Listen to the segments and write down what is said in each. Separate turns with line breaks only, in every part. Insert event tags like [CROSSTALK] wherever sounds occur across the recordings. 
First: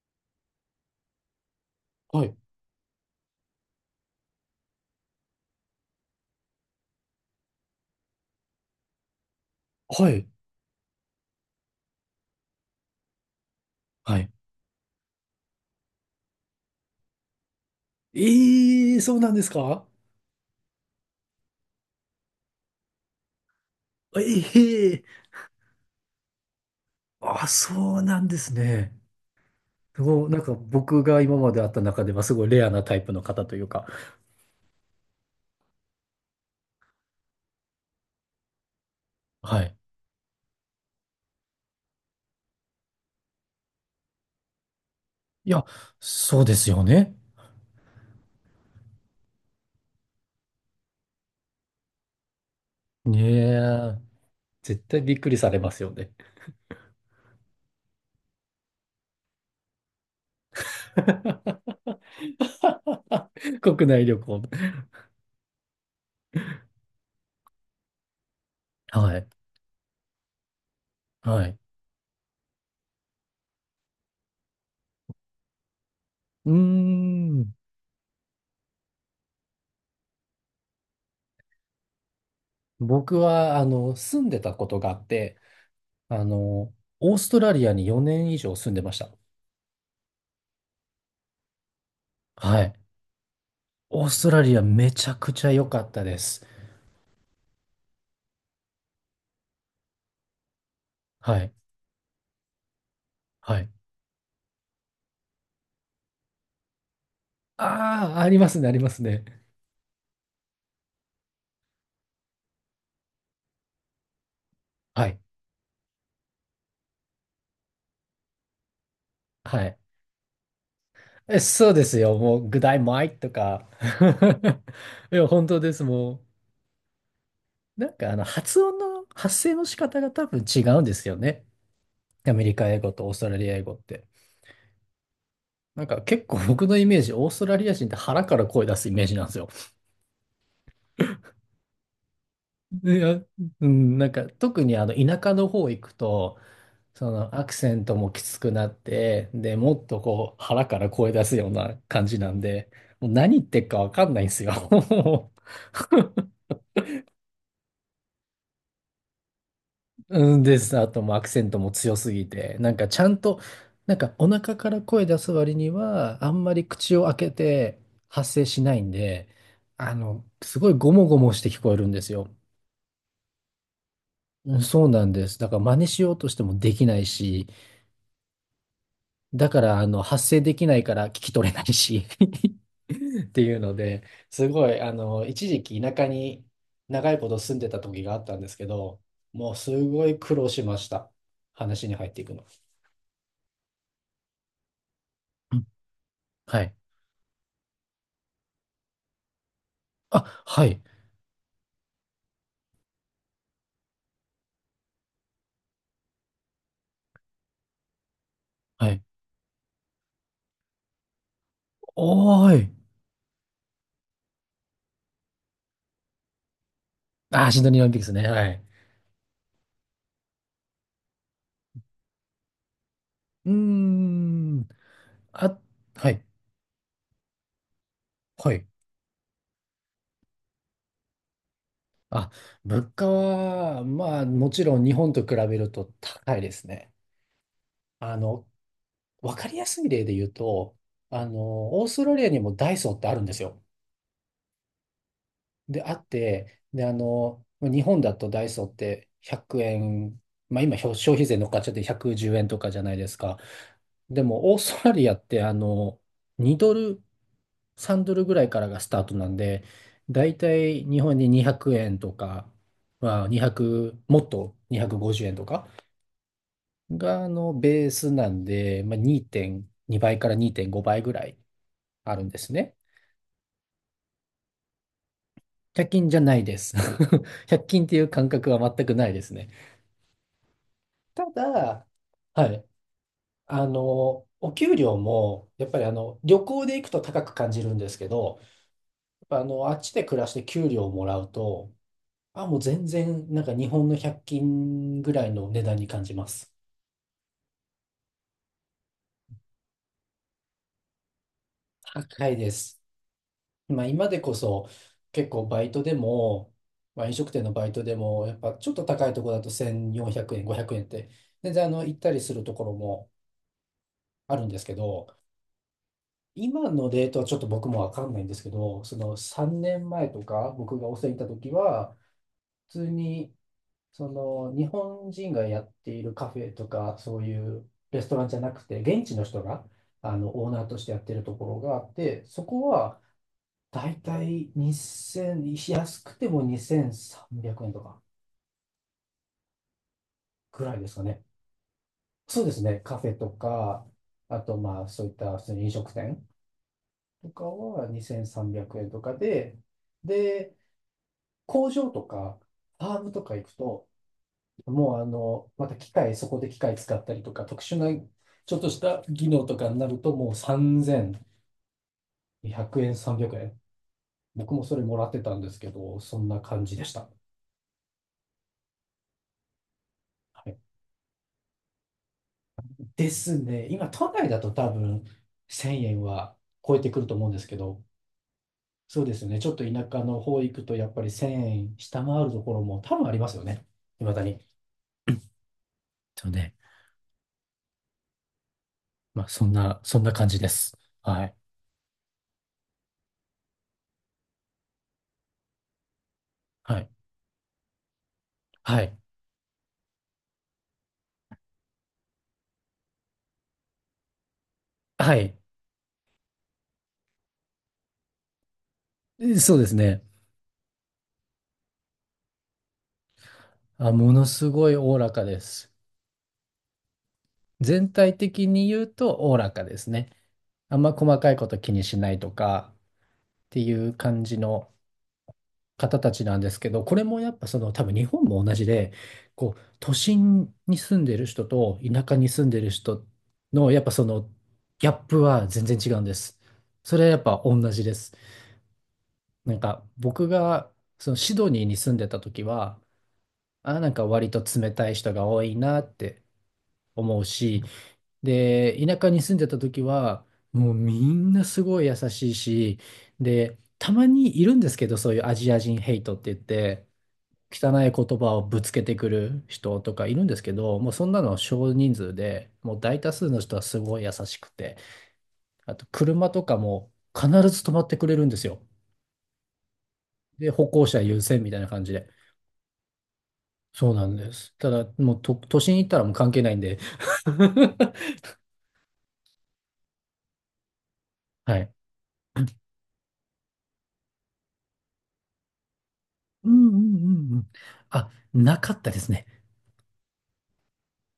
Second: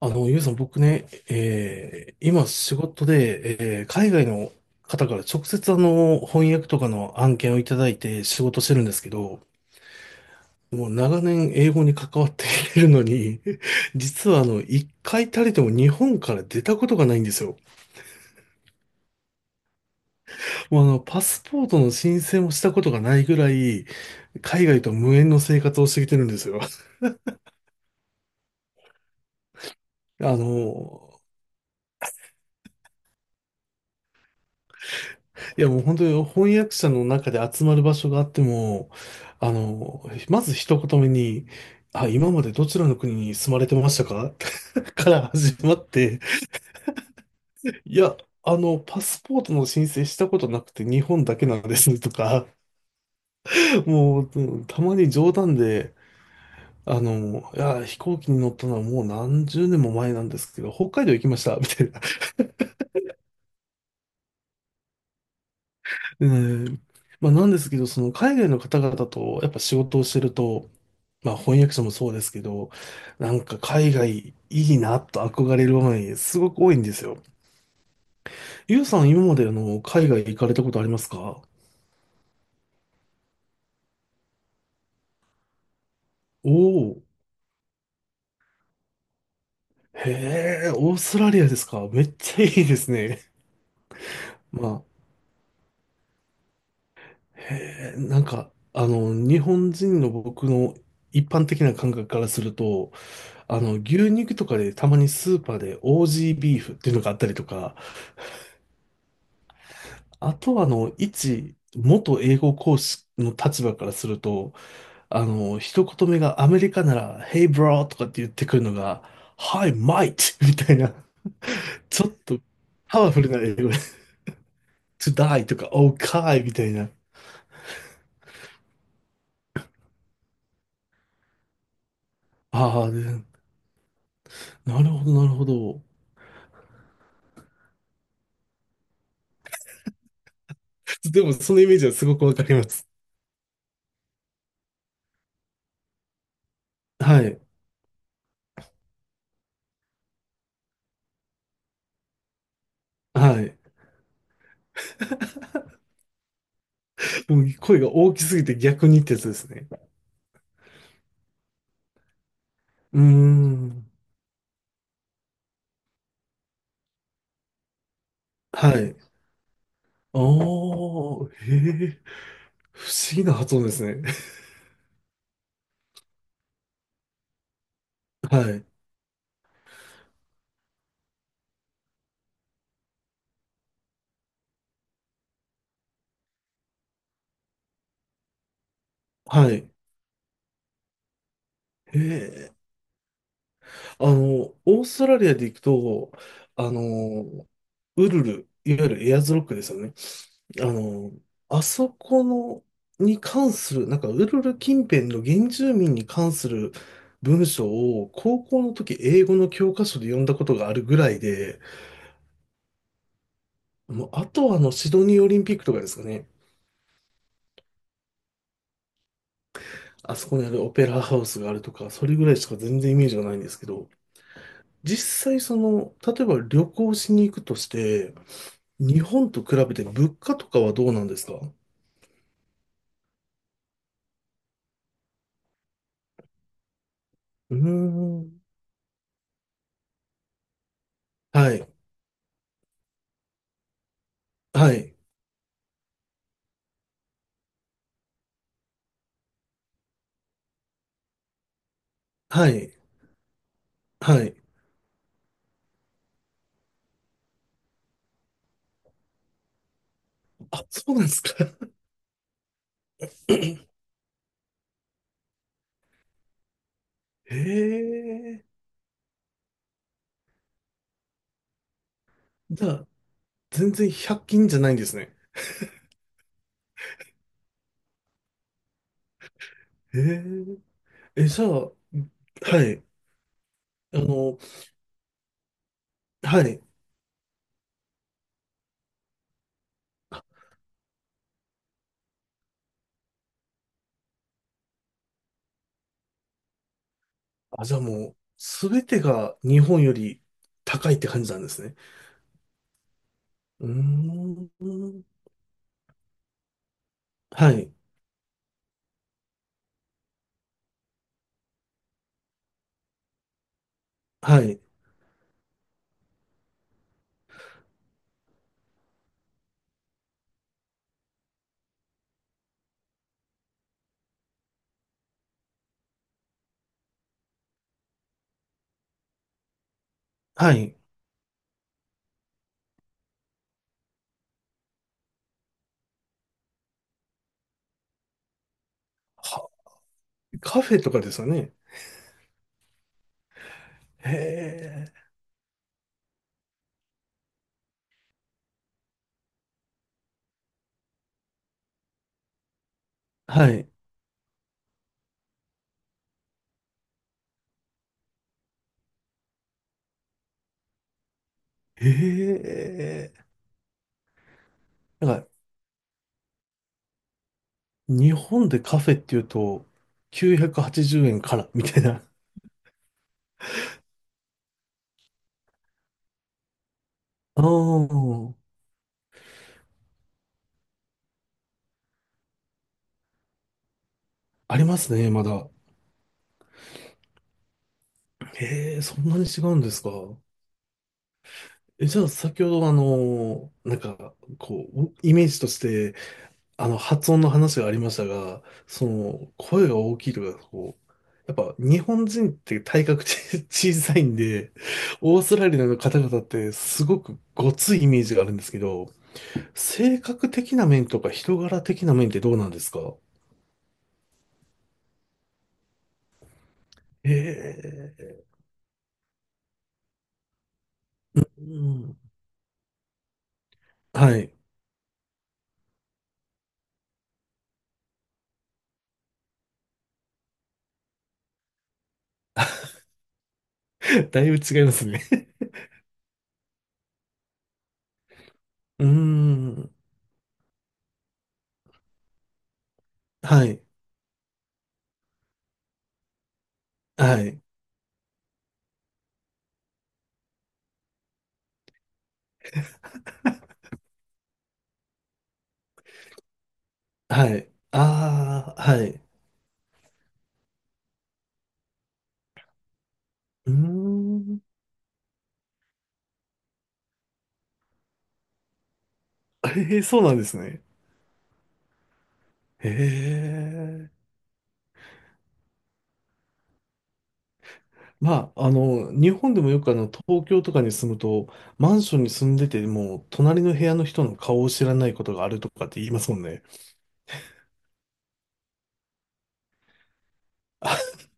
ゆうさん、僕ね、
はい。
今仕事で、海外の方から直接翻訳とかの案件をいただいて仕事してるんですけど、
はい。
もう長年英語に関わっているのに、[LAUGHS]
はい。
実は一回たりとも日本から出たことがないんですよ。
ええ、そうなんですか？
もうパスポートの申請もしたことがないぐらい、
え
海外と
え。
無縁の生活をしてきてるんですよ。
あ、そうなんですね。すごい
あ
なんか僕
の、
が今まで会った中ではすごいレアなタイプの方というか。
いやもう本当に翻訳者の中で集まる場所があっても、あ
はい。
の、まず一言目に、あ、今までどちらの国に住まれてましたか？ [LAUGHS] から
い
始
や、
まって、
そうですよね。
いや、パスポートの申請したことなくて日本だけなんですとか、
ねえ、
もう、うんた
絶
ま
対
に
びっく
冗
りさ
談
れますよ
で、
ね。
いや、飛行機に乗ったのはもう何十年も前なんですけど、北海道行きました、み
[LAUGHS]
たいな。
国内旅行。
でね、まあなんですけど、その海外の方々
はい。
とやっぱ仕事をしてると、まあ
はい。
翻訳者もそうですけど、なんか海外いいなと憧れる場面す
う
ご
ー
く多いんですよ。
ん。
ゆうさん今まであの海外行かれたことありますか？
僕は、住んでたことがあって、あ
お、
の、
お
オーストラリアに4年以上住んでました。
ー、へえ、オーストラリアですか。めっちゃい
は
い
い。
ですね。
オーストラリア
まあ、
めちゃくちゃ良かったです。
へえ、なんかあの日本人の僕の一
は
般
い。
的な感覚からすると、あ
はい。
の牛肉とかでたまにスーパーでオージービーフっていうのがあったりとか、
ああ、ありますね、ありますね。
あとは、あの、一、元英語講師の立場からすると、
はい。
あの、一言目がアメリカなら、Hey bro! とかって言ってくるのが、
は
Hi
い。
mate! みたいな、
え、そうです
ちょっ
よ。も
と
う、グダイ
パ
マ
ワ
イ
フ
と
ルな英
か。
語で、
[LAUGHS]
To
いや、本
die! と
当
か、
です。も
Okay! みたいな。
う、なんか、発声の仕方が多分違うんですよね。アメリカ英
ああ、
語とオース
で、
トラリア英語って。
なるほど、なるほど。
なんか、結構僕のイメージ、オーストラリア人って腹から声出すイメージなんですよ。
でも、そのイメージはすごくわかりま
い
す。
や、うん、なんか、特に田舎の方行くと、そ
は
の
い、
アクセントもきつくなって、で、もっとこう腹から声出すような感じなんで、もう何
は
言っ
い。
てっかわかんないんですよ。[LAUGHS]
もう声が大きすぎて逆にってやつですね。
うん、です。あともうアクセントも強すぎて、なんか
う
ち
ー
ゃんと、
ん、
なんかお腹から声出す割には、あんまり口を開けて発声し
は
ないん
い。
で、すごいゴモゴ
おー、
モして聞こえる
へ
ん
え、
ですよ。
不思議な発音ですね。
うん、そうなんです。だから真似しようとしてもできないし、
はい。
だから発声できないから聞き取れないし。っていうので、すごい、一時期田舎に長いこと住んでた時があったんですけど、
は
もう
い。
すごい苦労しました。話に
へ
入っていくの。
え。あの、オーストラリアで
う
行く
ん、
と、
は
あ
い。
の、ウルル、いわゆるエアーズロックですよね。
あ、は
あ
い。
の、あそこの、に関する、なんか、ウルル近辺の原住民に関する文章を、高校の
は
時、
い。
英語の教科書で読んだことがあるぐらいで、
おーい。
もう、あとはあの、シドニーオリンピックとかですかね。
あ、シドニーオリンピックですね。はい。
あそこにあるオペラハウスがあるとか、それぐらいしか全然イメージがないんで
うー
すけど、
ん。
実際そ
あ、
の、
は
例
い。
えば旅行しに行くとして、
はい。
日本と比べて物価とかはどうなんですか？う
あ、物価は、まあ、もちろん日本と比べると高いですね。
ー
あ
ん。
の、わかりやすい例で言うと、
はい。
オーストラリアにもダイソーってあるんですよ。
はい。
で、あって、で、日本だとダイソーって100円、まあ今消費税乗っかっちゃって110円
は
とか
い。
じゃないですか。で
はい。
も、オーストラリアって、2ドル、3ドルぐらいからがスタートなんで、だいた
あ、
い
そう
日
なんで
本
す
に
か。
200円とか、まあ
[LAUGHS]
2
へ
0もっと250円とかが、ベースなん
え。
で、まあ2.2倍から2.5倍ぐらいあるんです
じゃ
ね。
あ、全然100均じゃないんですね。
100均じゃないです。[LAUGHS] 100均っていう感覚は全くないですね。
へえ。え、
た
じゃあ、
だ、は
は
い、
い。あの、
お給料も、やっぱり旅
はい。
行で行くと高く感じるんですけど、やっぱあっちで暮らして給料をもらうと、あ、もう全然、なんか日本の100均ぐらいの値段に感じます。
あ、じゃあもう、すべてが日本より高いって感じなんですね。
高いです。
うー
まあ、今でこそ、
ん。
結構バイトでも、まあ、飲食店
は
のバイ
い。
トでも、やっぱちょっと高いところだと1400円、500円って、全然行ったりするところもあ
は
るんで
い。
すけど、今のレートはちょっと僕もわかんないんですけど、その3年前とか僕がお世話に行った時は、普通にその日本人がやっているカフェとか、そういうレストランじゃなくて、現地の人があのオー
は
ナー
い。
としてやってるところがあって、そこはだいたい2000、安くても2300円とか
は、カ
ぐら
フ
い
ェ
で
と
す
か
か
です
ね。
よね。
そうですね、カフェとか、
へ
あとまあ
え。
そういった普通に飲食店とかは2300円とかで、で、工場とか、ファームとか行
は
く
い。
と、もうまた機械、そこで機械使ったりとか、特殊なちょっとした技能とかになると、もう3200
へ
円、
え。
300円。僕もそれもら
なん
って
か、
たんですけど、そんな感じでした。
日本でカフェっていうと、
はい、
980円からみたいな。
ですね。今、都内だと多分1000円は超えてくると思うんで
あ
すけど、
あ、
そうですね。ちょっと田舎の方行くと、やっぱり1000円下回るところも多分ありますよね。未だに。
ありますね、まだ。
そうね。
へえ、そんな
ま
に
あ、
違
そん
うんで
な、
すか。
そんな感じです。はい。
え、じゃあ、先ほど、あの、なんか、こう、イメージとして、あの、
はい。
発音の話がありましたが、
は
そ
い。
の、声が大きいとか、こう、やっぱ、日本人って体格ち、 [LAUGHS] 小さいんで、
は
オース
い。
トラリアの方々って、すごくごついイメージがあるんですけど、
え、そうです
性
ね。
格的な面とか人柄的な面ってどうなんですか？
あ、ものすごいおおらかです。全
え
体
え、
的に言うとおおらかですね。あんま細
う
かいこと気に
ん。
しないとかっていう
は
感
い。
じの方たちなんですけど、これもやっぱその多分日本も同じで、こう都心に住んでる人と田舎に住んでる
[LAUGHS]
人のやっぱそ
だ
の
いぶ違います
ギャ
ね。
ップ
[LAUGHS]
は全然違うんです。それはやっぱ同じです。
うー
なん
ん。
か僕がそのシドニーに住んでた時は、
はい。
あ、なんか割と冷たい人が多いなって思
は
う
い。
し、で、田舎に住んでた時は、もうみんなすごい優しいし、で、たまにいるんですけど、そういうアジア人ヘイトって言って、
はい。
汚い言葉を
あ
ぶ
あ、
つけ
は
て
い。
くる人とかいるんですけど、もうそんなの少人数で、もう大多数の
うー
人はすごい優し
ん。
くて、あと車とかも必ず止まってくれるんですよ。
ええ、そうなんです
で、
ね。
歩行者優先みたいな感じで。
へ
そ
え。
うなんです。ただ、もうと、都心行ったらもう関係ないんで。[LAUGHS]
まあ、あの、日本でもよくあの、東京とかに住むと、
はい。
マンションに住んでても、隣の部屋の人の顔を知らないことがあるとかって言いますもんね。
うん、うん、うん、うん。あ、なかったですね。
[LAUGHS]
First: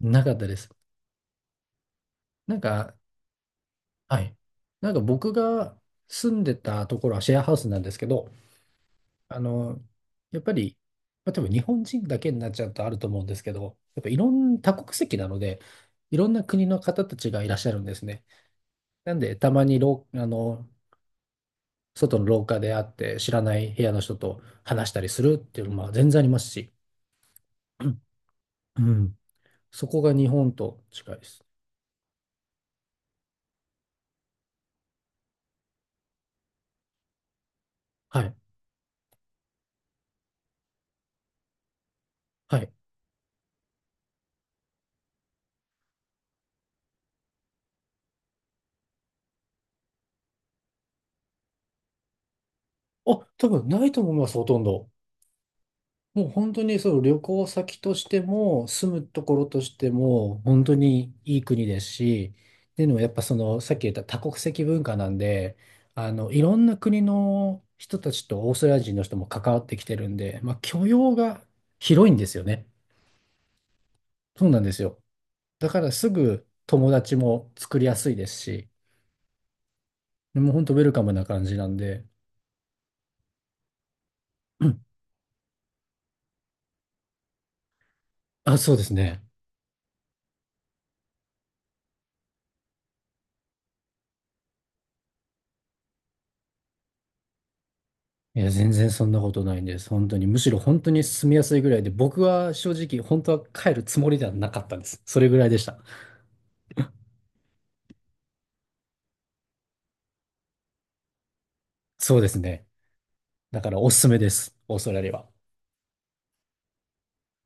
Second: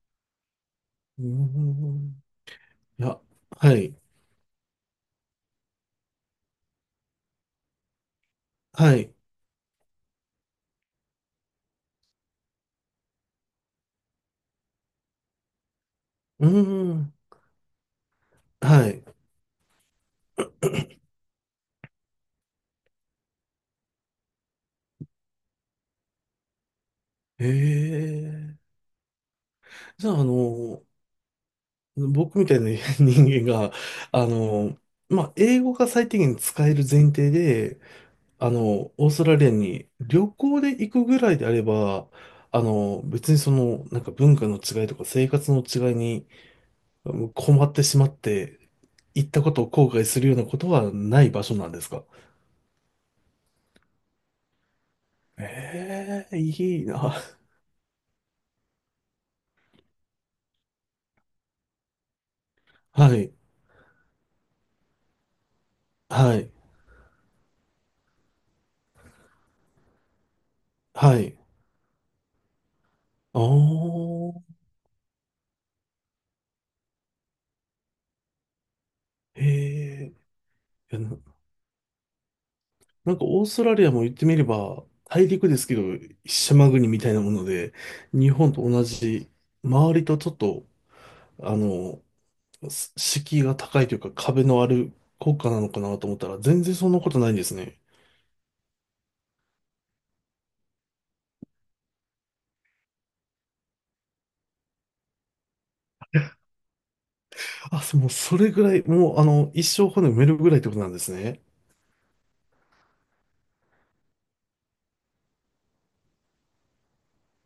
なかったです。
うーん。
なんか、
[LAUGHS] いや、はい。
はい。なんか僕が住んでたところはシェアハウスなんですけど、
はい。
あの、やっぱり、まあ、多分日本人だけになっちゃうとあると思うんですけど、やっぱいろんな多国籍なので、いろんな
う
国の
ー
方
ん。
たちがいらっしゃるんですね。
はい。
なんで、たまにろう、あの、外の廊下で会って知らない部屋の人と話したりするっていうのも全然ありますし、
え
うん、
え。
うん、そこ
じ
が
ゃあ、あ
日本
の、
と近いです。
僕みたいな [LAUGHS] 人間が、あの、まあ、英語が最低限使える前提で、
はい。
あの、オーストラリアに旅行で行くぐらいであれば、
は
あ
い。
の、別にその、なんか文化の違いとか生活の違いにうん困ってしまって、行ったことを後悔するようなことはない場所なんですか？
あ、多分ないと思います、ほとんど。もう
ええ、
本当に
いい
そう、
な。
旅行先としても、住むところとしても、本当にいい国ですし、っていうのはやっ
は
ぱ
い。
その、さっき言った多国籍文化なんで、
は
い
い。
ろんな国の人たちとオーストラリア人の人も関わってきてるんで、まあ許容
はい。
が広いんですよね。
ああ、
そうなんですよ。だからすぐ友達も作りやすいですし、
へえ。い
もう本当ウェル
や、
カム
な、
な感じなんで、
なんかオーストラリアも言ってみれ
[CLEARS THROAT] うん。
ば、大陸ですけど、島国みたいなもので、日本
あ、
と
そう
同
ですね。
じ、周りとちょっと、あの、す、敷居が高いというか壁のある国家なのかなと思ったら、全然そんなことないんですね。
いや、全然そんなことないんです。本当に。むしろ本当に住みやすいぐらいで、僕は正直、本当は帰るつもりではなかったんです。それぐらいでした。
あ、そ、もうそれぐらい、もうあの、一生骨埋めるぐらいってことなんですね。
そうですね。だからおすすめです。オーストラリアは。